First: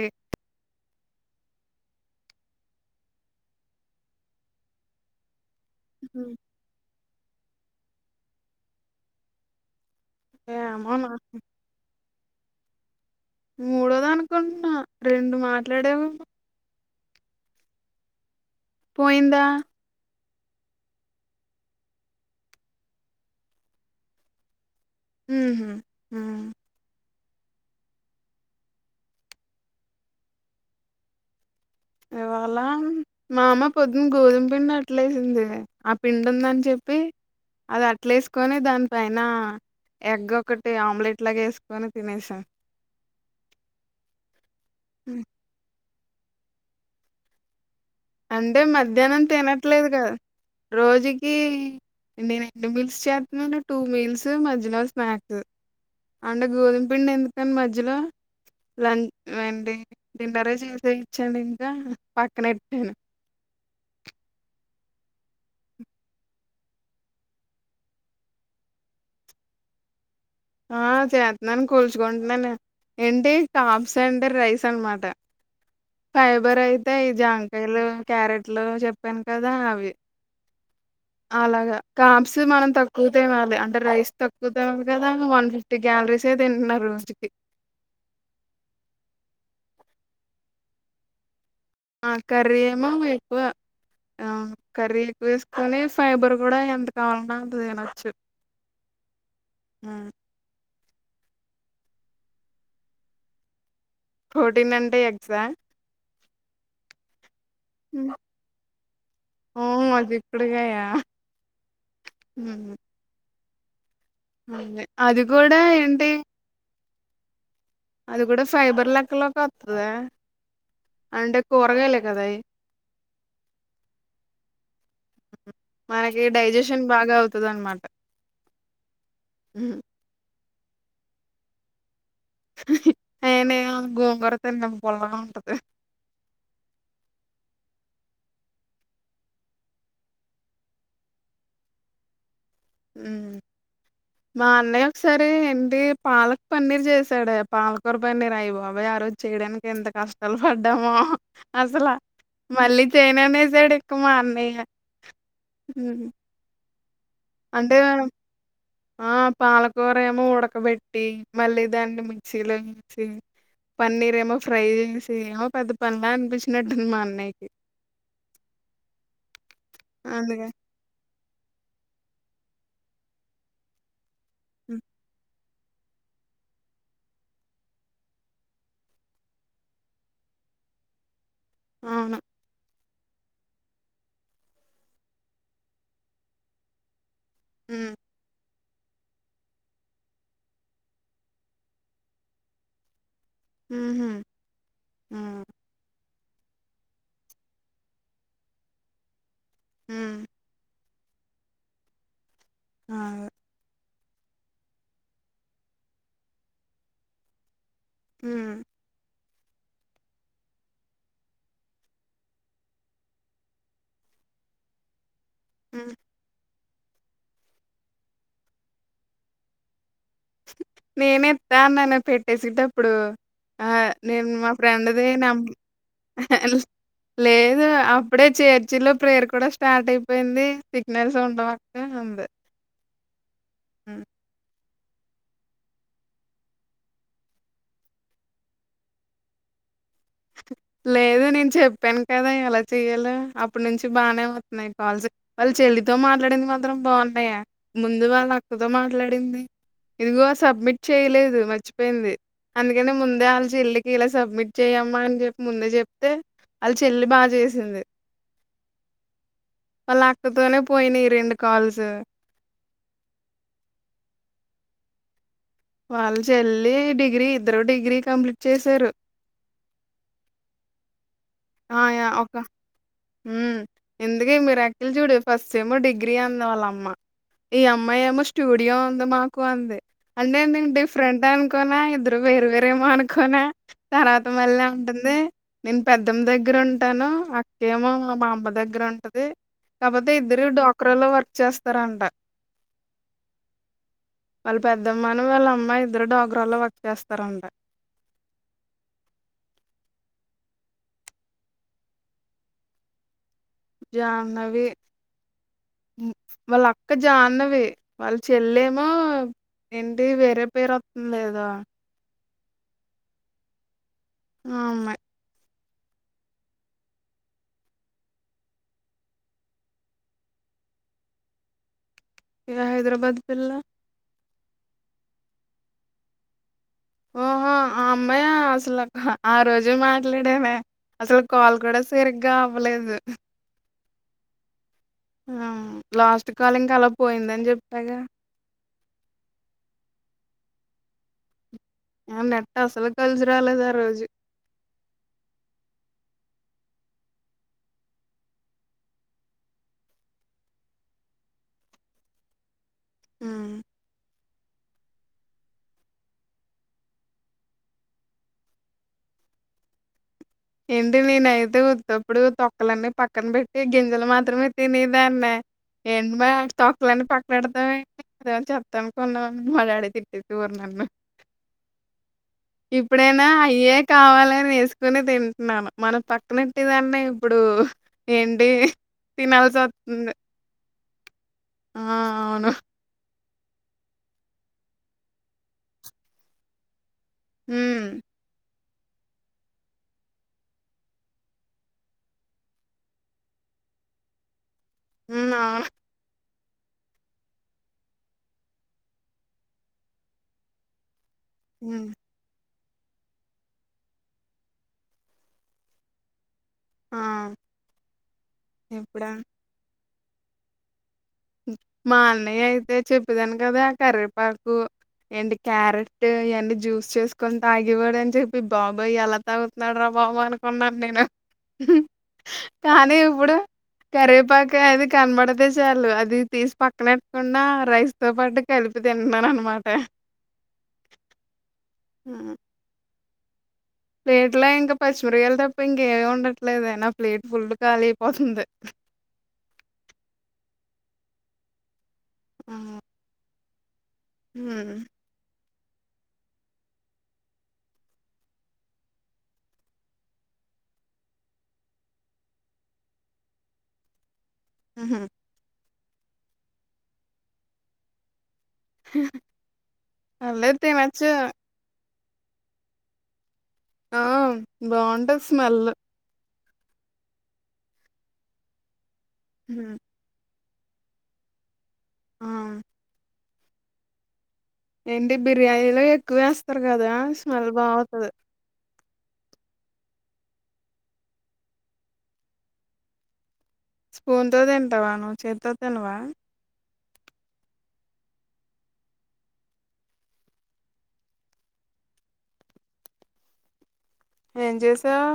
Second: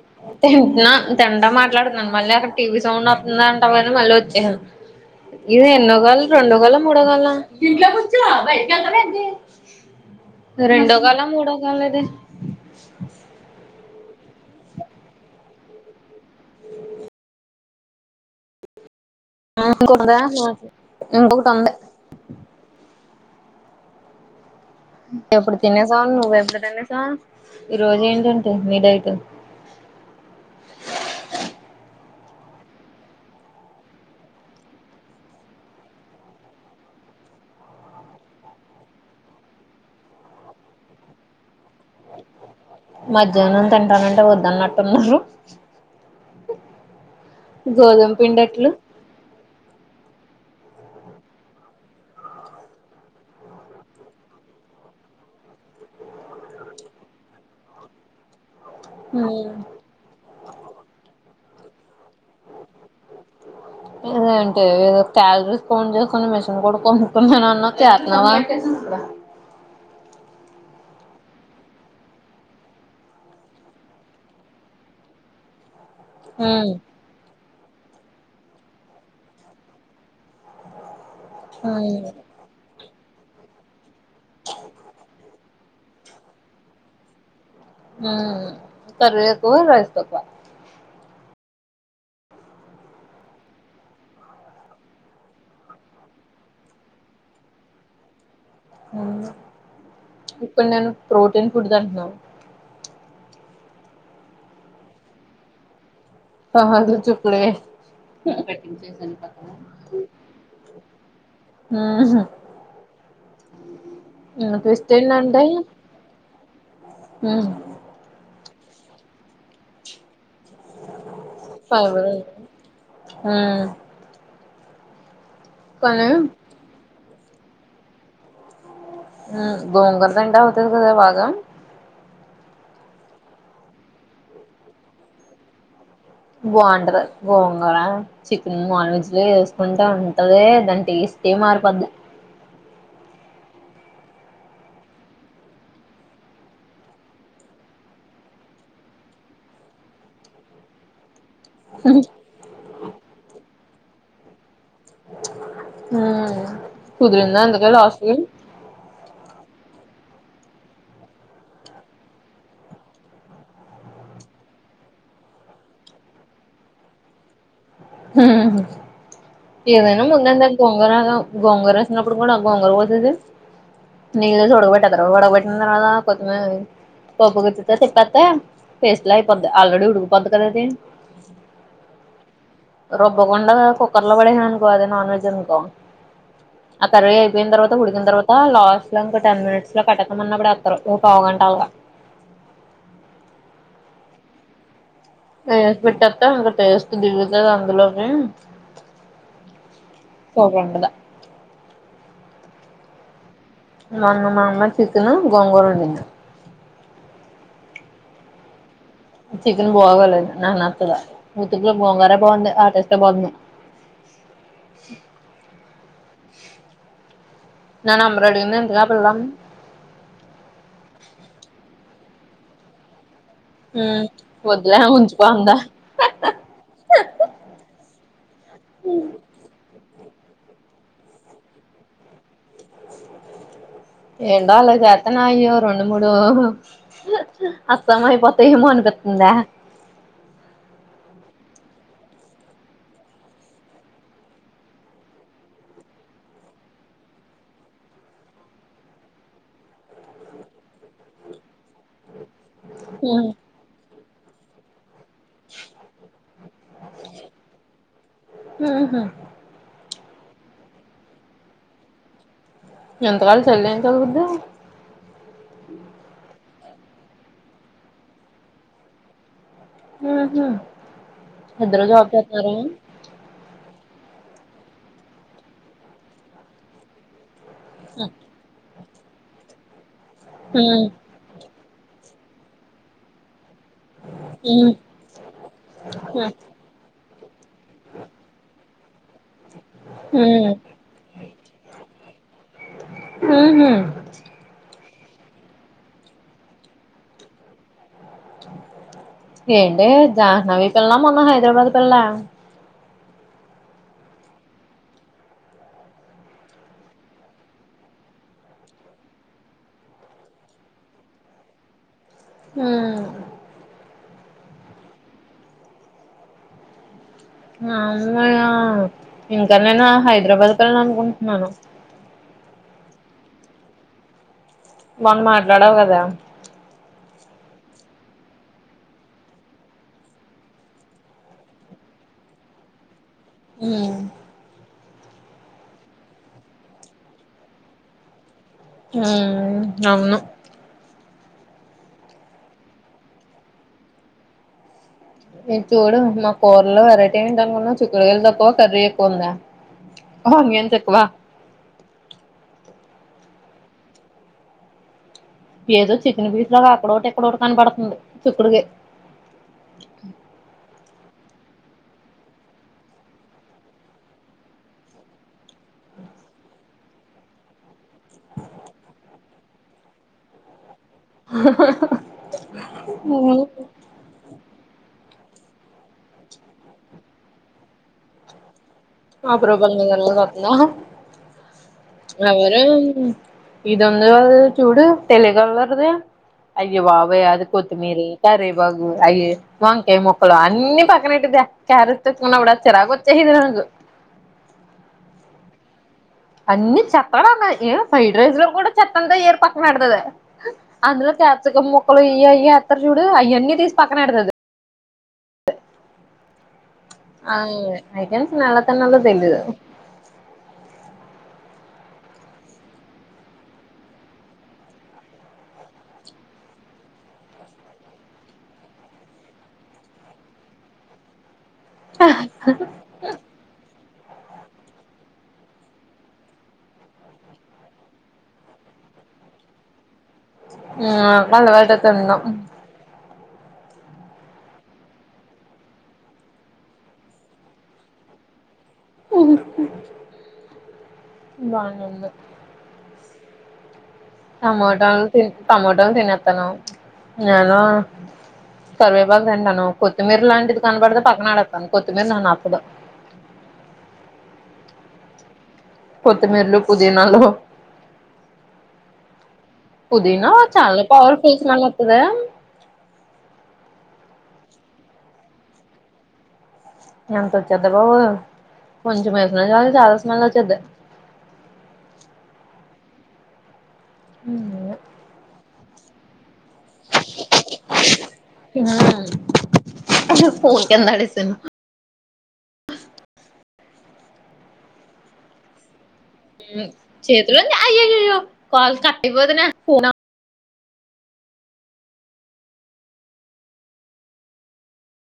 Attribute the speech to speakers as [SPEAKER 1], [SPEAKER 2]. [SPEAKER 1] ఏ
[SPEAKER 2] తిన్ట్నా తింటా మాట్లాడ్ మళ్ళీ అక్కడ టీవి సౌండ్ వత్తుందా అంటవ్ అని మళ్ళీ ఒచ్చేసాను. ఇద్ ఎన్నో కాల్ రెండో కాలా ముడో కాలా రెండో
[SPEAKER 1] ఏమోనా
[SPEAKER 2] కాలా ముడో కాలా ఇది
[SPEAKER 1] మూడోద్ అనుకుంట్న రెండు మాట్లడవ్ పొయిందా
[SPEAKER 2] ఎందుకు టండే ఎప్పుడు
[SPEAKER 1] ఉహు
[SPEAKER 2] తినేసవు
[SPEAKER 1] ఉమ్
[SPEAKER 2] నువ్వెప్పుడు తినేసవు ఈ రొజు ఏంటంటే మీ డైట్
[SPEAKER 1] ఇవాళ మా అమ్మ పొద్దున్న గోధుమ్ పిండ్ అట్లేసింది ఆ పిండుందన్ చెప్పి అద్ అట్లేస్కొని దాన్ పైనా ఎగ్ ఒకటి ఆమ్లెట్లాగ ఏస్కొని తినేసా.
[SPEAKER 2] మధ్యాహ్నం తింటాన్నంటే వద్దన్నట్టున్నారు గోధుమ
[SPEAKER 1] అంటే
[SPEAKER 2] పిండట్లు
[SPEAKER 1] మధ్యాహ్నం తినట్లేదుగా రోజుకీ ఎండినయ్ ను మీల్స్ చేత్నవ్ టూ మీల్స్ మధ్యలో స్నాక్స్ అంటే గోధుమ్ పిండి ఎందుకని మధ్యలో లం ఏంటి డిన్నరే చేసేయచ్చని ఇంక పక్కన్ ఎట్టను
[SPEAKER 2] ఇదేంటో ఏదో క్యాల్రీస్ కౌంట్ చేసె మిషన్ గుడ కొనుకున్నానన్నవ్ చేత్తన్నావా [inaudible]
[SPEAKER 1] [inaudible] ఆ చేత్తున్నాన్ కూల్చుకుంటున్నాను. ఏంటి కాప్స్ అండ్ రైస్ అన్మాట ఫైబర్
[SPEAKER 2] ఉమ్
[SPEAKER 1] అయితే ఈ జాం కాయలు, క్యారెట్లు చెప్పాన్ కదా అవి అలాగ
[SPEAKER 2] ఉమ్
[SPEAKER 1] కాప్స్ మనం తక్కువ తినాలి అంటే రైస్ తక్కువ తినాల్ గ వన్ ఫిఫ్టీ గ్యాల్రీసే తింటున్న రోస్ట్కి
[SPEAKER 2] మ్ కర్రీ ఎక్కువ రైస్ తక్కువ.
[SPEAKER 1] ఆ కర్రీ ఏమో ఎక్కువ అవును కర్రీ ఎక్కో ఏస్కొని ఫైబర్ గుడ ఎంత కావలంటే అంత తినచ్చు.
[SPEAKER 2] ఇప్పుడ్ నేను ప్రోటీన్ ఫుడ్ తింటున్న
[SPEAKER 1] ప్రొటీన్ అంటే ఎగ్సా
[SPEAKER 2] కాదు చు లే
[SPEAKER 1] ఓ చిక్కుడుకాయ
[SPEAKER 2] మ్ హ్ నిన్న
[SPEAKER 1] అదే
[SPEAKER 2] ట్విస్ట్
[SPEAKER 1] అది
[SPEAKER 2] ఏందంటే
[SPEAKER 1] కూడా ఏంటి అది గుడ ఫైబర్ లెక్కలోక్ ఒత్తదే అంటే కుర్గాయలే
[SPEAKER 2] ఫైబర్
[SPEAKER 1] కదా అయి
[SPEAKER 2] కానీ
[SPEAKER 1] మనకి డైజెషన్ బాగ అవుతదన్మాట.
[SPEAKER 2] మ్ గోంగూర తింటావ [unintelligible]
[SPEAKER 1] నేనేం గోంగూర తిన్ను పుల్లగుంటది.
[SPEAKER 2] బాగుంటద్ గోంగూర చికెన్ నాన్ వెజ్లో ఎస్కుంటే ఉంటదే దాన్ టేస్ టే మార్పోద
[SPEAKER 1] ఉమ్ మా అన్నయ్య ఒక్సారి ఏంటి పాలక్ పన్నీర్ చేసాడే పాలకూర పన్నీర్ అయ్ బాబోయ్ ఆ రోజ్ చెయ్యడానిక్ ఎంత కష్టాల్ పడ్డామో అసల మళ్ళీ చేయననేసాడ్ ఇక మా అన్నయ్య మ్
[SPEAKER 2] కుదిరిందా అందుకే
[SPEAKER 1] అంటే
[SPEAKER 2] లాస్ట్
[SPEAKER 1] మనం
[SPEAKER 2] కి
[SPEAKER 1] ఆ పాలకూర్ మేము ఉడకబెట్టి మల్లి దాన్ని మిక్సిలో నుంచి పన్నీర్ ఏమో ఫ్రై జేసి ఏమో పెద్ద పన్లా అన్పించినట్టుంది మా అన్నయ్యకి
[SPEAKER 2] ఉ హు ఏదైన ముందండి
[SPEAKER 1] అందుకే
[SPEAKER 2] అది గొంగర గొంగర ఏసినప్పుడు గుడ గోంగూర పచ్చడి నీదయితే
[SPEAKER 1] హ్మ్,
[SPEAKER 2] ఓడగొటత్తరు [unintelligible] తరువాత కొతిమీరు అవి పప్పుగుతితొ తిప్పేతే పేస్ట్ల అయిపొది ఆల్రెడీ ఉడిగి పొదిగ అది
[SPEAKER 1] ఔను
[SPEAKER 2] రుబ్బకుండ కుక్కర్లో పడేసామనుకో అదే నాన్ వెజ్ అనుకో ఆ కర్రీ అయి పోయిన్ తరువాత
[SPEAKER 1] హ్మ్
[SPEAKER 2] ఉడికిన్ తర్వాత లాస్ట్ లో ఇంక టెన్ మినిట్స్లో కటకమన్నప్పుడు ఏత్తరు ఓ పావుగంట అలగ
[SPEAKER 1] మ్ హ్
[SPEAKER 2] వేసి పెట్టత్తా ఇంకా టేస్ట్ దిగుతది అందులోకి
[SPEAKER 1] హ్మ్
[SPEAKER 2] [unintelligible]
[SPEAKER 1] ఆగు
[SPEAKER 2] మొన్న మా అమ్మ చికెను గోంగోర వండింది
[SPEAKER 1] ఉమ్
[SPEAKER 2] చికెన్ బాగలేదు నాక్ నచ్చలే ఉతుకె గోంగూరే బాగుంది ఆ టేస్టే బాగుంది
[SPEAKER 1] ఉమ్
[SPEAKER 2] నా నెంబర్ అడిగింది ఏంటి ఆ పిల్ల
[SPEAKER 1] నేనే ఇత్తా అన్న పెట్టేసిటప్పుడు ఆ
[SPEAKER 2] ఉమ్
[SPEAKER 1] నేను మా
[SPEAKER 2] వద్దులే
[SPEAKER 1] ఫ్రెండ్ ది
[SPEAKER 2] ఉంచుకో
[SPEAKER 1] నమ్
[SPEAKER 2] అందా
[SPEAKER 1] లేదు అప్పుడే చర్చిలో ప్రేయర్ కూడా స్టార్ట్ అయిపో పోయింది సిగ్నల్స్ ఉండవక్క అంది హ్మ్
[SPEAKER 2] ఏండాలేద్ గతనాయ్యో రెండు మూడు అస్సాం అయిపోతాయమో అనిపితుందె
[SPEAKER 1] లేదు నేను చెప్పాను కదా ఎలా చెయలో అప్పటి నుంచి బానే అవుతున్నాయి కాల్ వాళ్ళు చె ళ్లితో మాట్లాడింది మాత్రం బాగున్నాయా ముందు వాళ్ళక్కతో మాట్లాడింది ఇదిగో సబ్మిట్ చేయలేదు మర్చిపోయింది అందుకనే ముందే
[SPEAKER 2] ఉమ్
[SPEAKER 1] ఆళ్ళ చెల్లికి ఇలా సబ్మిట్ చెయ్యమ్మా అన్ చెప్ ముందే చెప్తే వాళ్ళ చెల్లి బాగా చేసింది
[SPEAKER 2] ఉహు
[SPEAKER 1] వాళ్ళ అక్కతోనే పోయినయి రెండు కాల్స్
[SPEAKER 2] ఇంత వాళ్ళ చెల్లెం చదువుద్ది
[SPEAKER 1] వాళ్ళ చెల్లి డిగ్రీ ఇద్దరు డిగ్రీ కంప్లీట్ చేసారు
[SPEAKER 2] ఆహా ఇద్దరూ జాబ్ చెత్తారా
[SPEAKER 1] ఎందుకే మిరాకిల్ చూడూ ఫస్టమో డిగ్రీ అంది ఆలమ్మ ఈ అమ్మాయేమో స్టూడియో ఉంది మాకు అంది అంటే నేన్
[SPEAKER 2] ఉమ్
[SPEAKER 1] డిఫరెంట్ అని కోనా ఇద్దరు వేరు వేరేమోనుకోనా తర్వాత
[SPEAKER 2] ఉమ్
[SPEAKER 1] మళ్ళంటుంది నేను పెద్ ద్దం దగ్గరుంటాను అక్కేమో మా మామా దగ్గరుంటది కాకపోతే ఇద్దరు
[SPEAKER 2] ఉమ్
[SPEAKER 1] డాక్ర లో వర్క్ చేస్తారంట
[SPEAKER 2] ఉహు
[SPEAKER 1] ద మను వాళ్ళ అమ్మాయి ఇద్దరు డాగ్రాల్లో వర్క్ చేస్తారంట
[SPEAKER 2] ఏంటి జాహ్నవి పిల్ల మొన్న హైదరాబాద్ పిల్లా
[SPEAKER 1] జాహ్నవి ఉ వాళ్ళక్క జాన్నవీ వాళ్ళ చెల్లేమో ఇంటి వేరే పేరొత్తుంది కదా
[SPEAKER 2] ఉమ్
[SPEAKER 1] ఆ అమ్మాయ్
[SPEAKER 2] ఆ అమ్మాయా ఇంకా నేను హైదరాబాద్ పిళ్లనుకుంటున్నాను
[SPEAKER 1] ఏ హైదరాబాద్ పిల్ల
[SPEAKER 2] మొన్న మాట్లడావు కదా
[SPEAKER 1] ఓహో ఆ అమ్మాయా అసలు ఆ రోజు మాట్లాడేమే అసలు కాల్ కూడా సరిగ్గా అవ్వలేదు.
[SPEAKER 2] ఉమ్
[SPEAKER 1] ఆ లాస్ట్ కాల్ ఇంకా అలా పోయిందని చెప్పాగా
[SPEAKER 2] ఉమ్ అవును
[SPEAKER 1] ఆ నెట్ అసలు కలిసి రాలేదు ఆ రోజు
[SPEAKER 2] ఇట్ చూడు మా కూరల్లో వెరైటీ ఏంటి అనుకున్నా చిక్కుడుగాయలు తక్కువ కర్రీ ఎక్కువ ఉందా ఆనియన్స్ ఎక్కువ
[SPEAKER 1] ఉ
[SPEAKER 2] ఏదో చికెన్ పీస్ లాగా అక్కడోకటి, ఇక్కడోటి కనపడుతుంది చిక్కుడుగయ్
[SPEAKER 1] ఏంటి నేనైతే ఉత్తప్పుడు తొక్కలన్నీ పక్కన పెట్టి గింజలు మాత్రమే తినేదాన్నే. ఏంటి మాయ తొక్లన్ని పక్కన ఏడతావేంటి చ చెప్తా అనుకున్నాండి మా డాడీ తిట్టేసోర్ నన్ను ఇప్పుడైనా అయ్యే కావాలని ఏస్క్ కుని తింటున్నాను మనం పక్కనేట్టే దాన్ని ఇప్పుడు ఏంటి తినాల్సొస్తుంది.
[SPEAKER 2] [unintelligible]
[SPEAKER 1] ఆ అవును
[SPEAKER 2] ఎవరేం ఇదుందిగ చూడు తెలిగళ్లరుది అయ్య బాబ్ ఓయే అది
[SPEAKER 1] హ్మ్
[SPEAKER 2] కొత్తిమీరి కరేపా పాకు అయ్యే వంకాయ ముక్కలు అన్ని పక్కనెట్టిది క్యారెట్ తెచ్కున్న గూడా చిరాకు వచ్చేసేది నాకు.
[SPEAKER 1] మ్న్నా
[SPEAKER 2] అన్ని చెత్త అన్న ఏ ఫ్రైడ్ రైస్ లో కూడా చెత్తంత ఏర్ పక్కనడతది అందులో కాప్సికుం
[SPEAKER 1] హ్మ్.
[SPEAKER 2] ముక్కలు ఇయ్ అయ్య ఎతర్ జుడు అయ్యన్ని తీసి పక్కనేడ్తది. ఆ ఐతేన్స్ నలతన్నలో
[SPEAKER 1] ఎప్పుడా?
[SPEAKER 2] తెలీదు
[SPEAKER 1] మా అన్నయైతే చెప్పేదాన్ కదా కర్వెపాకు ఏంటి క్యారెట్ ఇయన్ని జ్యూస్ చేసుకోన్ తాగేవాడ్ అని చెప్పి బాబాయ్ ఎలా తాగుతున్నాడ్ రా బాబ్ అనుకున్నాన్ నేను హు కానీ ఇప్పుడు కరవేపాక అది కనబడితే చాలు అది అది తీస్ పక్కనెట్టకుండా రైస్ తో పాటు కలిపి తింటునన్ అనమాట.
[SPEAKER 2] ఆ అలవాటే తిన్ను
[SPEAKER 1] ప్లేట్లా ఇంకా పచ్చిమిరగాయల్ తప్ప ఇంకేమి ఉండట్లేదయినా ప్లేట్ ఫుల్ కాలీ అయిపోతుంది.
[SPEAKER 2] ఉహు బానుంది.
[SPEAKER 1] ఆ హ్మ్.
[SPEAKER 2] టమాటల్ తిన్ టమాటల్ తినేత్తున నేను కర్వేపాకు తింటాను. కొత్తిమీర లాంటిది కనబడితే పక్కనడేతను కొత్తిమీర నాకు నచ్చదు.
[SPEAKER 1] ఉహు
[SPEAKER 2] కొత్తిమీరలు, పుదినాలు పుదినా
[SPEAKER 1] పర్లేదు
[SPEAKER 2] చలా
[SPEAKER 1] తినొచ్చు
[SPEAKER 2] పర్ఫుల్స్ నాకు ఉన్నాయా
[SPEAKER 1] ఆ బావుంటద్ స్మెల్
[SPEAKER 2] ఎంత వచ్చేద్దె బాబు కొంచం వేసిన చాలు చాలా స్మెల్ వచ్చేది.
[SPEAKER 1] ఆ
[SPEAKER 2] ఉమ్
[SPEAKER 1] ఏంటి బిర్యానీలో ఎక్కువేస్తారు గాదా స్మెల్ బా అవుత్తది.
[SPEAKER 2] ఉమ్ స్పూన్ కింద ఆడేసింది.
[SPEAKER 1] స్పూన్ తో తింటావా, నువు చేతితో తినవా?
[SPEAKER 2] ఉమ్ చేతులుంది అయ్యయయ్యో కాల్ కట్టెయ్ వదిన ఫోన
[SPEAKER 1] ఏం చేసావ్?